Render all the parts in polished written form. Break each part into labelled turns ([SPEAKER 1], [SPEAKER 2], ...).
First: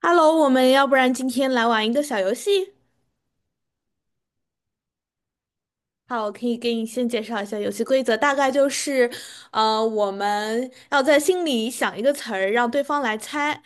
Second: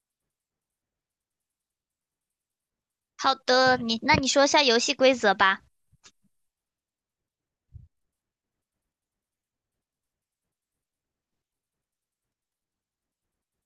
[SPEAKER 1] Hello，我们要不然今天来玩一个小游戏。
[SPEAKER 2] 好的，你你说一下游戏规则吧。
[SPEAKER 1] 好，我可以给你先介绍一下游戏规则，大概就是，我们要在心里想一个词儿，让对方来猜。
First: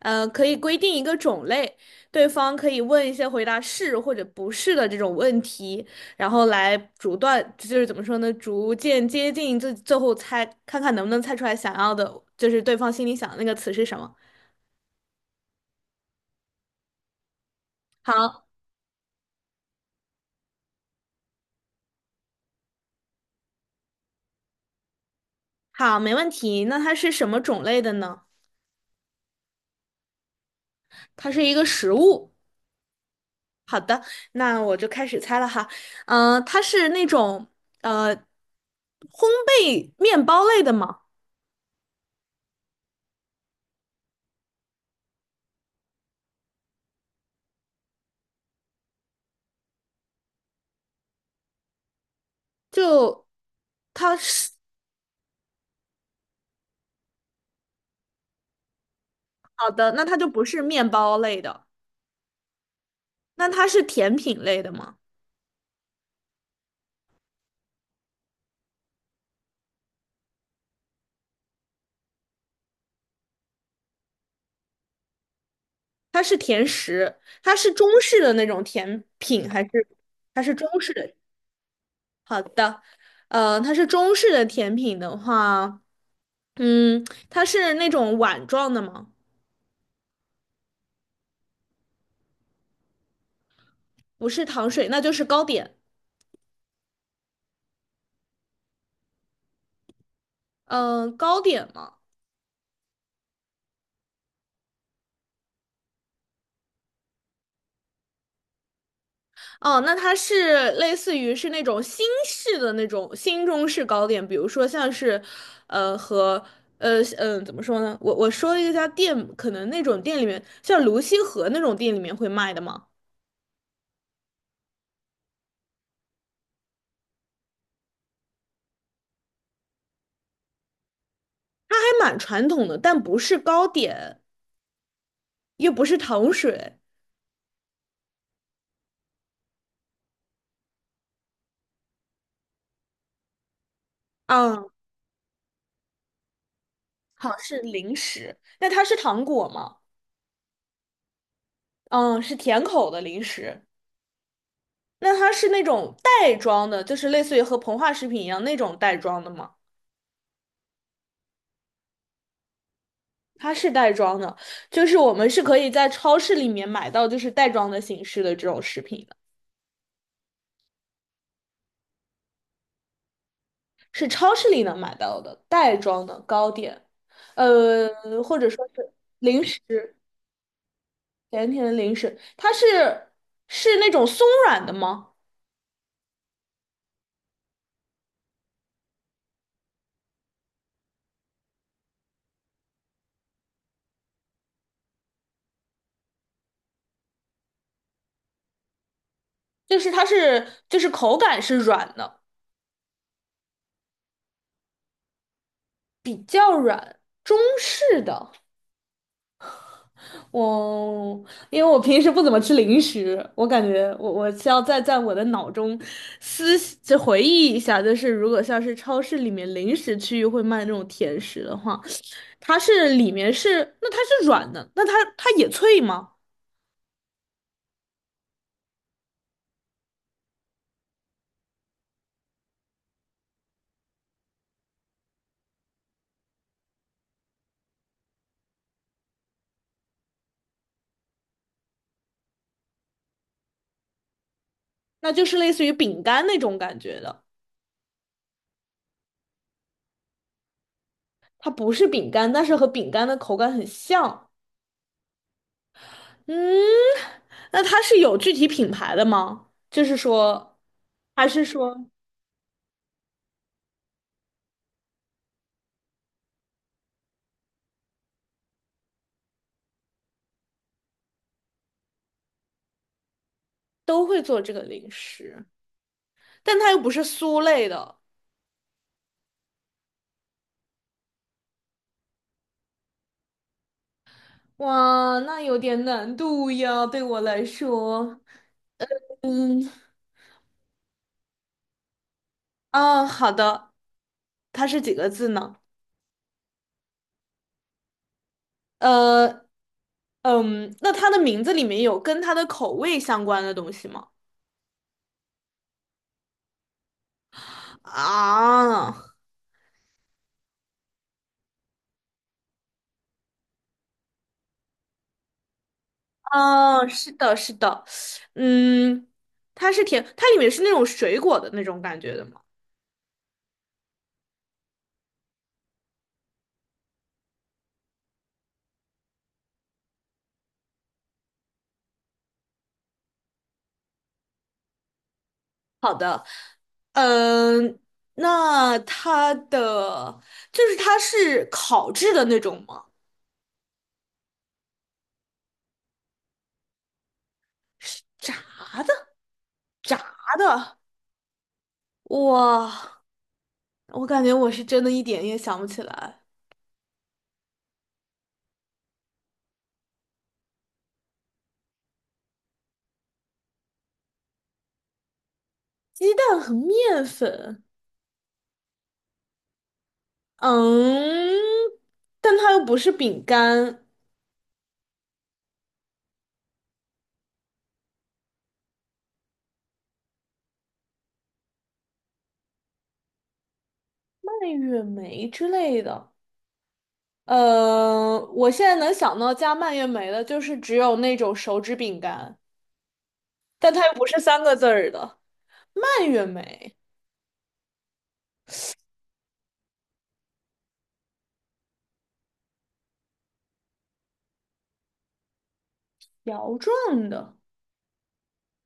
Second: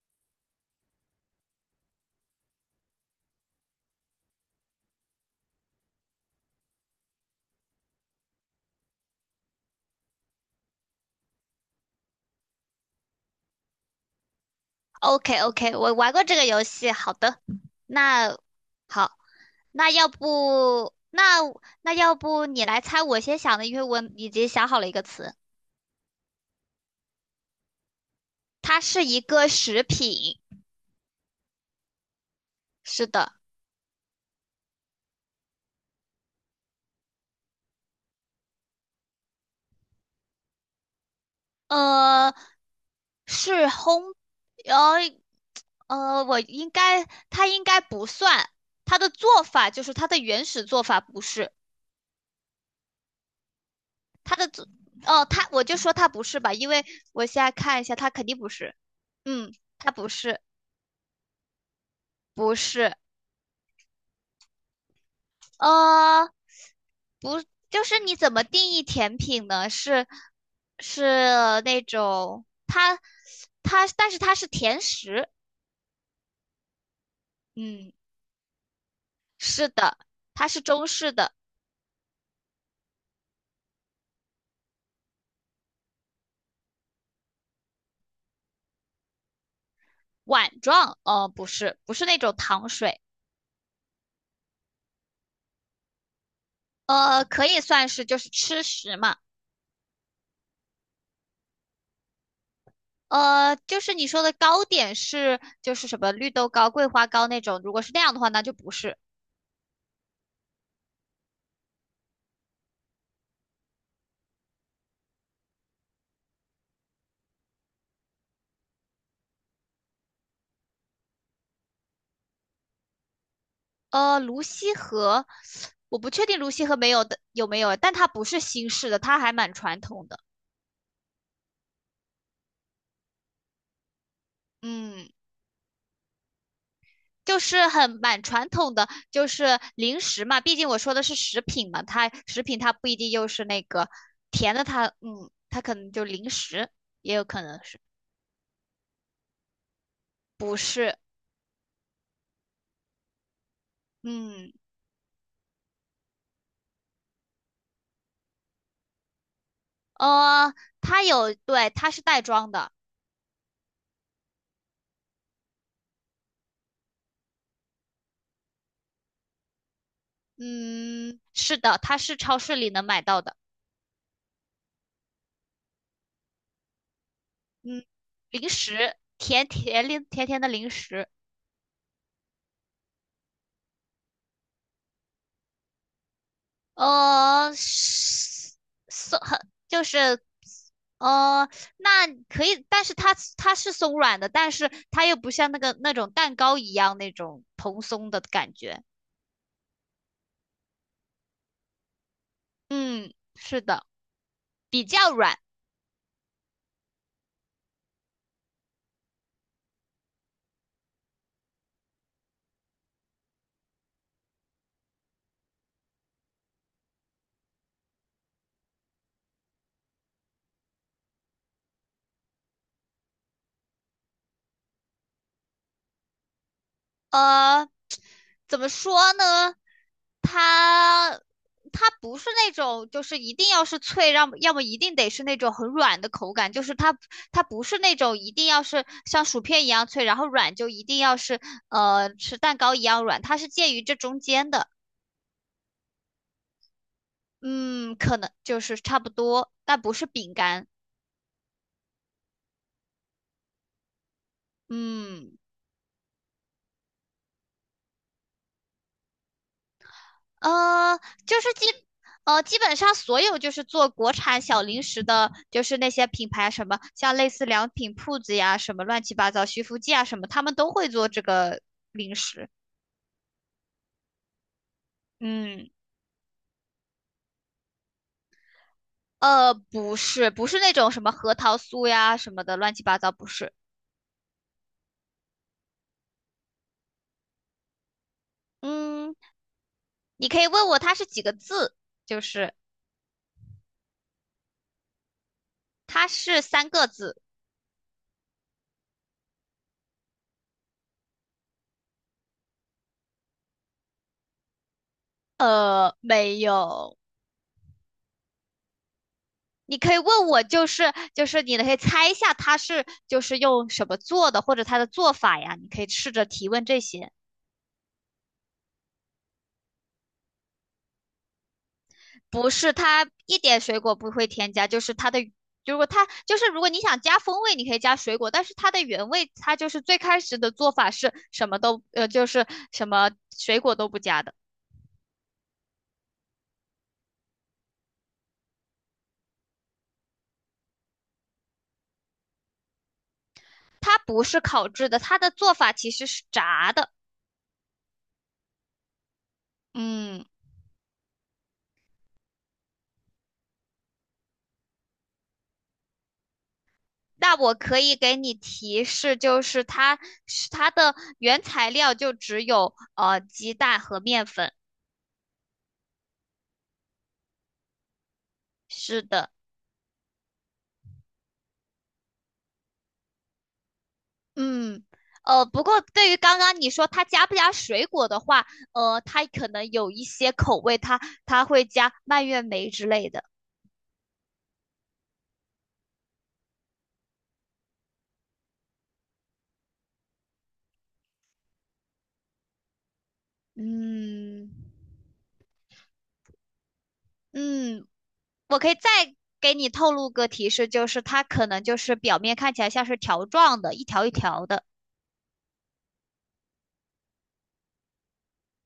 [SPEAKER 1] 可以规定一个种类，对方可以问一些回答是或者不是的这种问题，然后来逐段，就是怎么说呢，逐渐接近最最后猜，看看能不能猜出来想要的，就是对方心里想的那个词是什么。
[SPEAKER 2] OK OK，我玩过这个游戏。好的，那
[SPEAKER 1] 好，
[SPEAKER 2] 好，那要不那那要不你来猜我先想的，因为我已经想好了一个词，
[SPEAKER 1] 好，没问题。那它是什么种类的呢？
[SPEAKER 2] 它是一个食品。
[SPEAKER 1] 它是一个食物。
[SPEAKER 2] 是的，
[SPEAKER 1] 那我就开始猜了哈，嗯、它是那种烘焙面包类的吗？
[SPEAKER 2] 呃，是烘，呃我应该不算，它的做法就是它的原始做法不是。
[SPEAKER 1] 就它
[SPEAKER 2] 他的
[SPEAKER 1] 是
[SPEAKER 2] 作哦，他我就说他不是吧，因为我现在看一下，他肯定不是。嗯，
[SPEAKER 1] 好
[SPEAKER 2] 他
[SPEAKER 1] 的，那
[SPEAKER 2] 不
[SPEAKER 1] 它就
[SPEAKER 2] 是，
[SPEAKER 1] 不是面包类的，
[SPEAKER 2] 不是，
[SPEAKER 1] 那它是甜品类的吗？
[SPEAKER 2] 呃，就是你怎么定义甜品呢？是是那种它，但是它是甜食。
[SPEAKER 1] 它是甜食，它是中
[SPEAKER 2] 嗯，
[SPEAKER 1] 式的那种甜品，还
[SPEAKER 2] 是
[SPEAKER 1] 是
[SPEAKER 2] 的，
[SPEAKER 1] 它
[SPEAKER 2] 它
[SPEAKER 1] 是
[SPEAKER 2] 是
[SPEAKER 1] 中
[SPEAKER 2] 中
[SPEAKER 1] 式
[SPEAKER 2] 式
[SPEAKER 1] 的？
[SPEAKER 2] 的
[SPEAKER 1] 好的，它是中式的甜品的话，嗯，它是那种碗状的吗？
[SPEAKER 2] 碗状。不是，不是那种糖水。
[SPEAKER 1] 不是糖水，那就是糕点。
[SPEAKER 2] 可以算是就是吃食嘛。
[SPEAKER 1] 嗯、糕点嘛，
[SPEAKER 2] 就是你说的糕点是就是什么绿豆糕、桂花糕那种，如果是那样的话，那就不是。
[SPEAKER 1] 哦，那它是类似于是那种新式的那种新中式糕点，比如说像是，呃，和怎么说呢？我说了一家店，可能那种店里面，像泸溪河那种店里面会卖的嘛，
[SPEAKER 2] 泸溪河，我不确定泸溪河没有的有没有，但它不是新式的，它还蛮传统的。
[SPEAKER 1] 它还蛮传统的，但不是糕点，
[SPEAKER 2] 嗯，
[SPEAKER 1] 又不是糖水，
[SPEAKER 2] 就是很蛮传统的，就是零食嘛，毕竟我说的是食品嘛，它食品它不一定又是那个甜的
[SPEAKER 1] 嗯，
[SPEAKER 2] 它，嗯，它可能就零食，也有
[SPEAKER 1] 好像
[SPEAKER 2] 可
[SPEAKER 1] 是
[SPEAKER 2] 能是
[SPEAKER 1] 零食。那它是糖果吗？
[SPEAKER 2] 不是？
[SPEAKER 1] 嗯，是甜口的零食。
[SPEAKER 2] 嗯，
[SPEAKER 1] 那它是那种袋装的，就是类似于和膨化食品一样那种袋装的吗？
[SPEAKER 2] 呃，它有，对，它是袋装的。
[SPEAKER 1] 它是袋装的，就是我们是可以在超市里面买到，就是袋装的形式的这种食品的，
[SPEAKER 2] 嗯，是的，它是超市里能买到的。
[SPEAKER 1] 是超市里能买到的袋装的糕点，
[SPEAKER 2] 嗯，
[SPEAKER 1] 呃，或者
[SPEAKER 2] 零
[SPEAKER 1] 说是
[SPEAKER 2] 食，
[SPEAKER 1] 零食，
[SPEAKER 2] 甜甜的零食，
[SPEAKER 1] 甜甜的零食，它是那种松软的吗？
[SPEAKER 2] 是松很就是，呃，那可以，但是它是松软的，但是它又不像那个那种蛋糕一样那种蓬松的感觉。
[SPEAKER 1] 就是它是就是口感是软的，
[SPEAKER 2] 嗯，是的，比较软。
[SPEAKER 1] 比较软，中式的。我因为我平时不怎么吃零食，我感觉我需要再在我的脑中回忆一下，就是如果像是超市里面零食区域会卖那种甜食的话，它是里面是那它是软的，那它也脆吗？
[SPEAKER 2] 呃，怎么说呢？它不是那种就是一定要是脆，让要么一定得是那种很软的口感，就是它不是那种一定要是像薯片一样脆，然后软就一定要是吃蛋糕一样软，它是介于这中间的。
[SPEAKER 1] 那就是类似于饼干那种感觉的，
[SPEAKER 2] 嗯，可能就是差不多，但不是饼干。
[SPEAKER 1] 它不是饼干，但是和饼干的口感很像。
[SPEAKER 2] 嗯。
[SPEAKER 1] 嗯，那它是有具体品牌的吗？就是说，
[SPEAKER 2] 呃，
[SPEAKER 1] 还
[SPEAKER 2] 就
[SPEAKER 1] 是
[SPEAKER 2] 是基
[SPEAKER 1] 说
[SPEAKER 2] 基本上所有就是做国产小零食的，就是那些品牌什么，像类似良品铺子呀，什么乱七八糟徐福记啊什么，他们都会做这个零食。
[SPEAKER 1] 都会做这个零食？
[SPEAKER 2] 嗯，
[SPEAKER 1] 但它又不是酥类的，
[SPEAKER 2] 不是，不是那种什么核桃酥呀什么的乱七八糟，不是。
[SPEAKER 1] 哇，那有点难度呀，对我来说。
[SPEAKER 2] 嗯，
[SPEAKER 1] 嗯，
[SPEAKER 2] 你可以问我它是几个字，就是
[SPEAKER 1] 啊，好的，它是几个字呢？
[SPEAKER 2] 它是三个字。
[SPEAKER 1] 呃，嗯，那它的名字里面有跟它的口味相关的东西吗？
[SPEAKER 2] 没有。
[SPEAKER 1] 啊，
[SPEAKER 2] 你可以问我，就是你可以猜一下它是就是用什么做的，或者它的做法呀，你可以试着提问这
[SPEAKER 1] 啊，是
[SPEAKER 2] 些。
[SPEAKER 1] 的，是的，嗯，它是甜，它里面是那种水果的那种感觉的吗？
[SPEAKER 2] 不是它一点水果不会添加，就是它的，如果它就是如果你想加风味，你可以加水果，但是它的原味它就是最开始的做法是什么都就是什么水果都不加的，
[SPEAKER 1] 好的，嗯，那它的就是它是烤制的那种吗？
[SPEAKER 2] 它不是烤制的，它的做法其实是炸的。
[SPEAKER 1] 是炸的？炸
[SPEAKER 2] 嗯。
[SPEAKER 1] 的，哇，我感觉我是真的一点也想不起来。
[SPEAKER 2] 那我可以给你提示，就是是它的原材料就只有鸡蛋和面粉。
[SPEAKER 1] 鸡蛋和面粉，
[SPEAKER 2] 是的，
[SPEAKER 1] 嗯，但它又不是饼干，
[SPEAKER 2] 嗯，不过对于刚刚你说它加不加水果的话，它可能有一些口味它，它会加蔓越莓之类的。
[SPEAKER 1] 蔓越莓之类的。我现在能想到加蔓越莓的，就是只有那种手指饼干，但它又不是三
[SPEAKER 2] 嗯
[SPEAKER 1] 个字儿的蔓越莓，
[SPEAKER 2] 嗯，我可以再给你透露个提示，就是它可能就是表面看起来像是条状的，一条一条的。
[SPEAKER 1] 条状的。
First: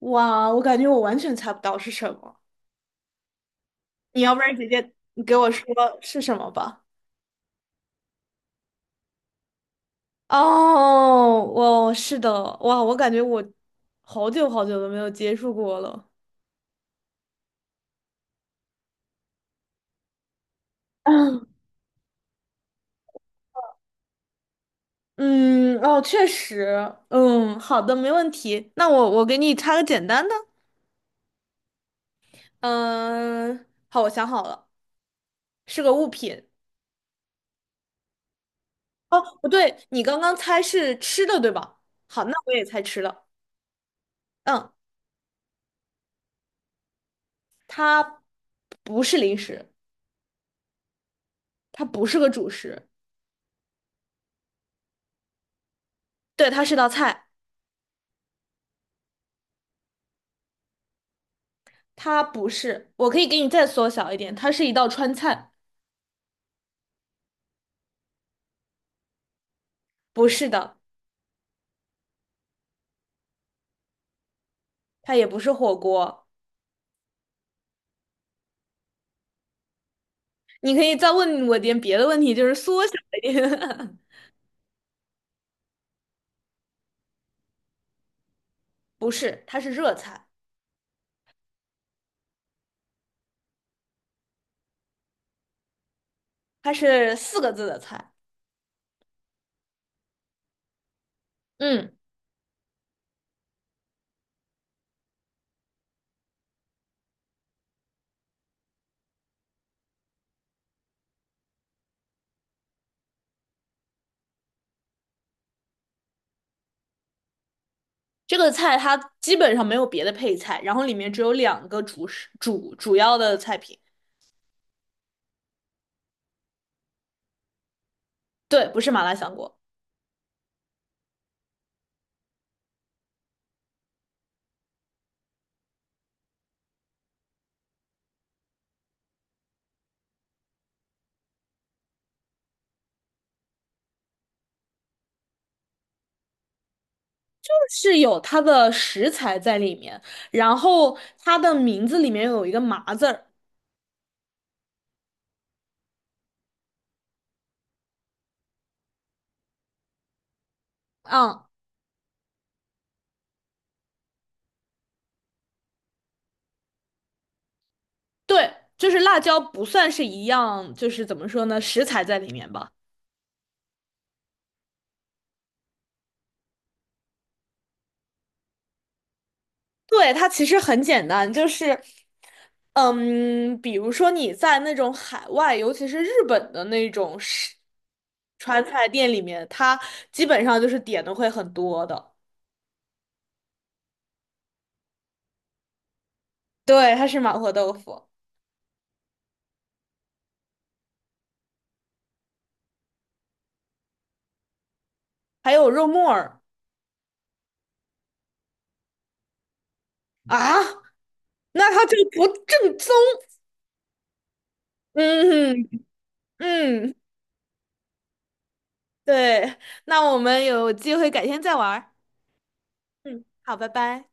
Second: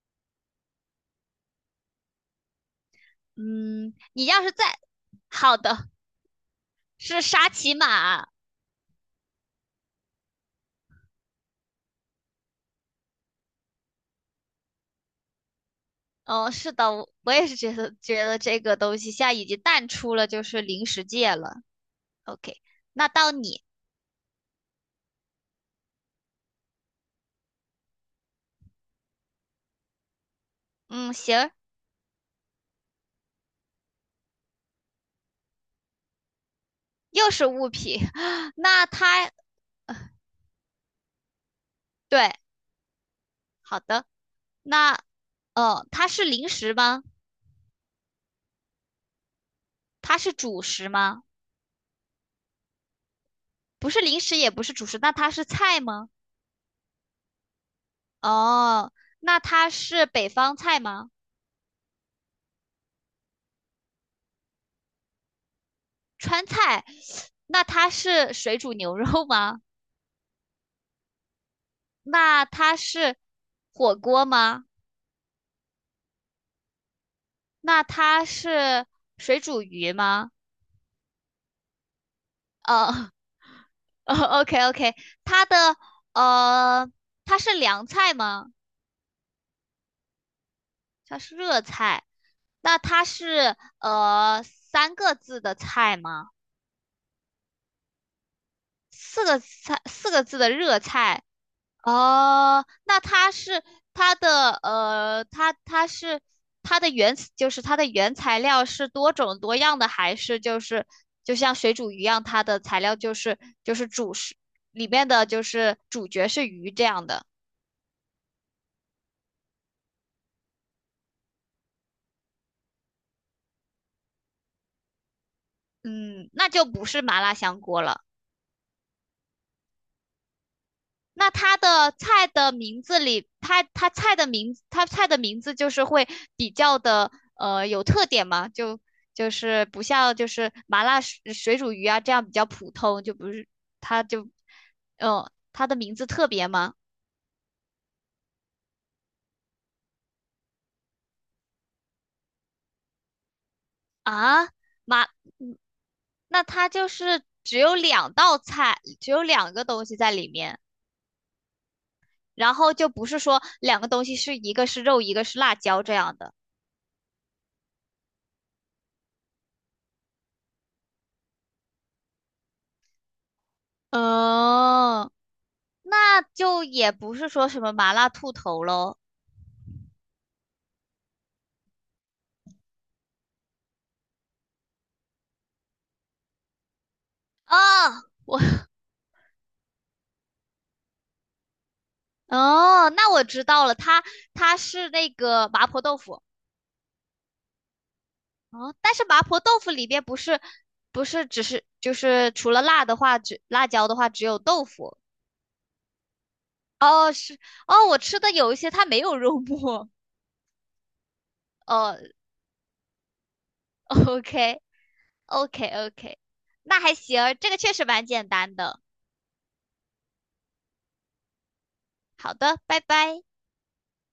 [SPEAKER 1] 哇，我感觉我完全猜不到是什么。
[SPEAKER 2] 嗯，
[SPEAKER 1] 你
[SPEAKER 2] 你
[SPEAKER 1] 要不
[SPEAKER 2] 要是
[SPEAKER 1] 然
[SPEAKER 2] 再
[SPEAKER 1] 直接你给我
[SPEAKER 2] 好
[SPEAKER 1] 说
[SPEAKER 2] 的。
[SPEAKER 1] 是什么吧。
[SPEAKER 2] 是沙琪玛。
[SPEAKER 1] 哦，哇，是的，哇，我感觉我好久好久都没有接触过了。
[SPEAKER 2] 哦，是的，我也是觉得这个东西现在已经淡出了就是零食界
[SPEAKER 1] 嗯，
[SPEAKER 2] 了。OK，那到你，
[SPEAKER 1] 嗯哦，确实，嗯，好的，没问题。那我给你插个简单的，
[SPEAKER 2] 嗯，行，
[SPEAKER 1] 嗯，好，我想好了，是个物品。
[SPEAKER 2] 又是物品，那
[SPEAKER 1] 哦，
[SPEAKER 2] 它
[SPEAKER 1] 不对，你刚刚猜是吃的，对吧？好，
[SPEAKER 2] 对，
[SPEAKER 1] 那我也猜吃的。
[SPEAKER 2] 好的，
[SPEAKER 1] 嗯，
[SPEAKER 2] 那哦，它是零食吗？
[SPEAKER 1] 它不是零食，
[SPEAKER 2] 它是主食吗？
[SPEAKER 1] 它不是个主食，
[SPEAKER 2] 不是零食，也不是主食，那它是菜吗？
[SPEAKER 1] 对，它是道菜，
[SPEAKER 2] 哦，那它是北方菜吗？
[SPEAKER 1] 它不是。我可以给你再缩小一点，它是一道川菜，
[SPEAKER 2] 川菜，那它是水煮牛肉吗？
[SPEAKER 1] 不是的。
[SPEAKER 2] 那它是火锅吗？
[SPEAKER 1] 它也不是火锅。
[SPEAKER 2] 那它是水煮鱼吗？
[SPEAKER 1] 你可以再问我点别的问题，就是缩小
[SPEAKER 2] 呃
[SPEAKER 1] 一点。
[SPEAKER 2] ，OK OK，它的呃，它是凉菜吗？
[SPEAKER 1] 不是，它是热菜，
[SPEAKER 2] 它是热菜。那它是三个字的菜吗？
[SPEAKER 1] 它是四个字的菜。
[SPEAKER 2] 四个菜，四个字的热菜。
[SPEAKER 1] 嗯，
[SPEAKER 2] 哦，那它是它的它是它的原就是它的原材料是多种多样的，还是就是就像水煮鱼一样，它的材料就是就是主食里面的就是主角是鱼这样的？
[SPEAKER 1] 这个菜它基本上没有别的配菜，然后里面只有两个主食主要的菜品。
[SPEAKER 2] 嗯，那就不是麻辣香锅了。
[SPEAKER 1] 对，不是麻辣香锅，
[SPEAKER 2] 那它的菜的名字里，它菜的名字就是会比较的有特点嘛，就是不像就是麻辣水煮鱼啊这样比较普通，就不是它就，嗯，它的名字特别吗？
[SPEAKER 1] 是有它的食材在里面，然后它的名字里面有一个“麻”字儿。
[SPEAKER 2] 啊，麻，嗯那它就是只有两道菜，只有两个东西在里面，
[SPEAKER 1] 嗯，
[SPEAKER 2] 然后就不是说两个东西是一个是肉，一个是辣椒这样的。
[SPEAKER 1] 对，就是辣椒不算是一样，就是怎么说呢，食材在里面吧。
[SPEAKER 2] 哦，那就也不是说什么麻辣兔头喽。
[SPEAKER 1] 对，它其实很简单，就是，嗯，比如说你在那种海外，尤其是日本的那种是
[SPEAKER 2] 哦 我
[SPEAKER 1] 川菜店里面，它基本上就是点的会很多的。
[SPEAKER 2] 哦，那我知道了，它是那个麻婆豆腐
[SPEAKER 1] 对，它是麻婆豆腐，
[SPEAKER 2] 哦，但是麻婆豆腐里边不是不是只是就是除了辣的话，只辣椒的话只有豆腐
[SPEAKER 1] 还有肉末儿
[SPEAKER 2] 哦，是哦，我吃的有一些它没有肉末
[SPEAKER 1] 啊，那它就
[SPEAKER 2] 哦
[SPEAKER 1] 不正宗。
[SPEAKER 2] ，OK OK
[SPEAKER 1] 嗯
[SPEAKER 2] OK，那还
[SPEAKER 1] 嗯，
[SPEAKER 2] 行，这个确实蛮简单的。
[SPEAKER 1] 对，那我们有机会改天再玩儿
[SPEAKER 2] 好的，拜拜。
[SPEAKER 1] 嗯，好，拜拜。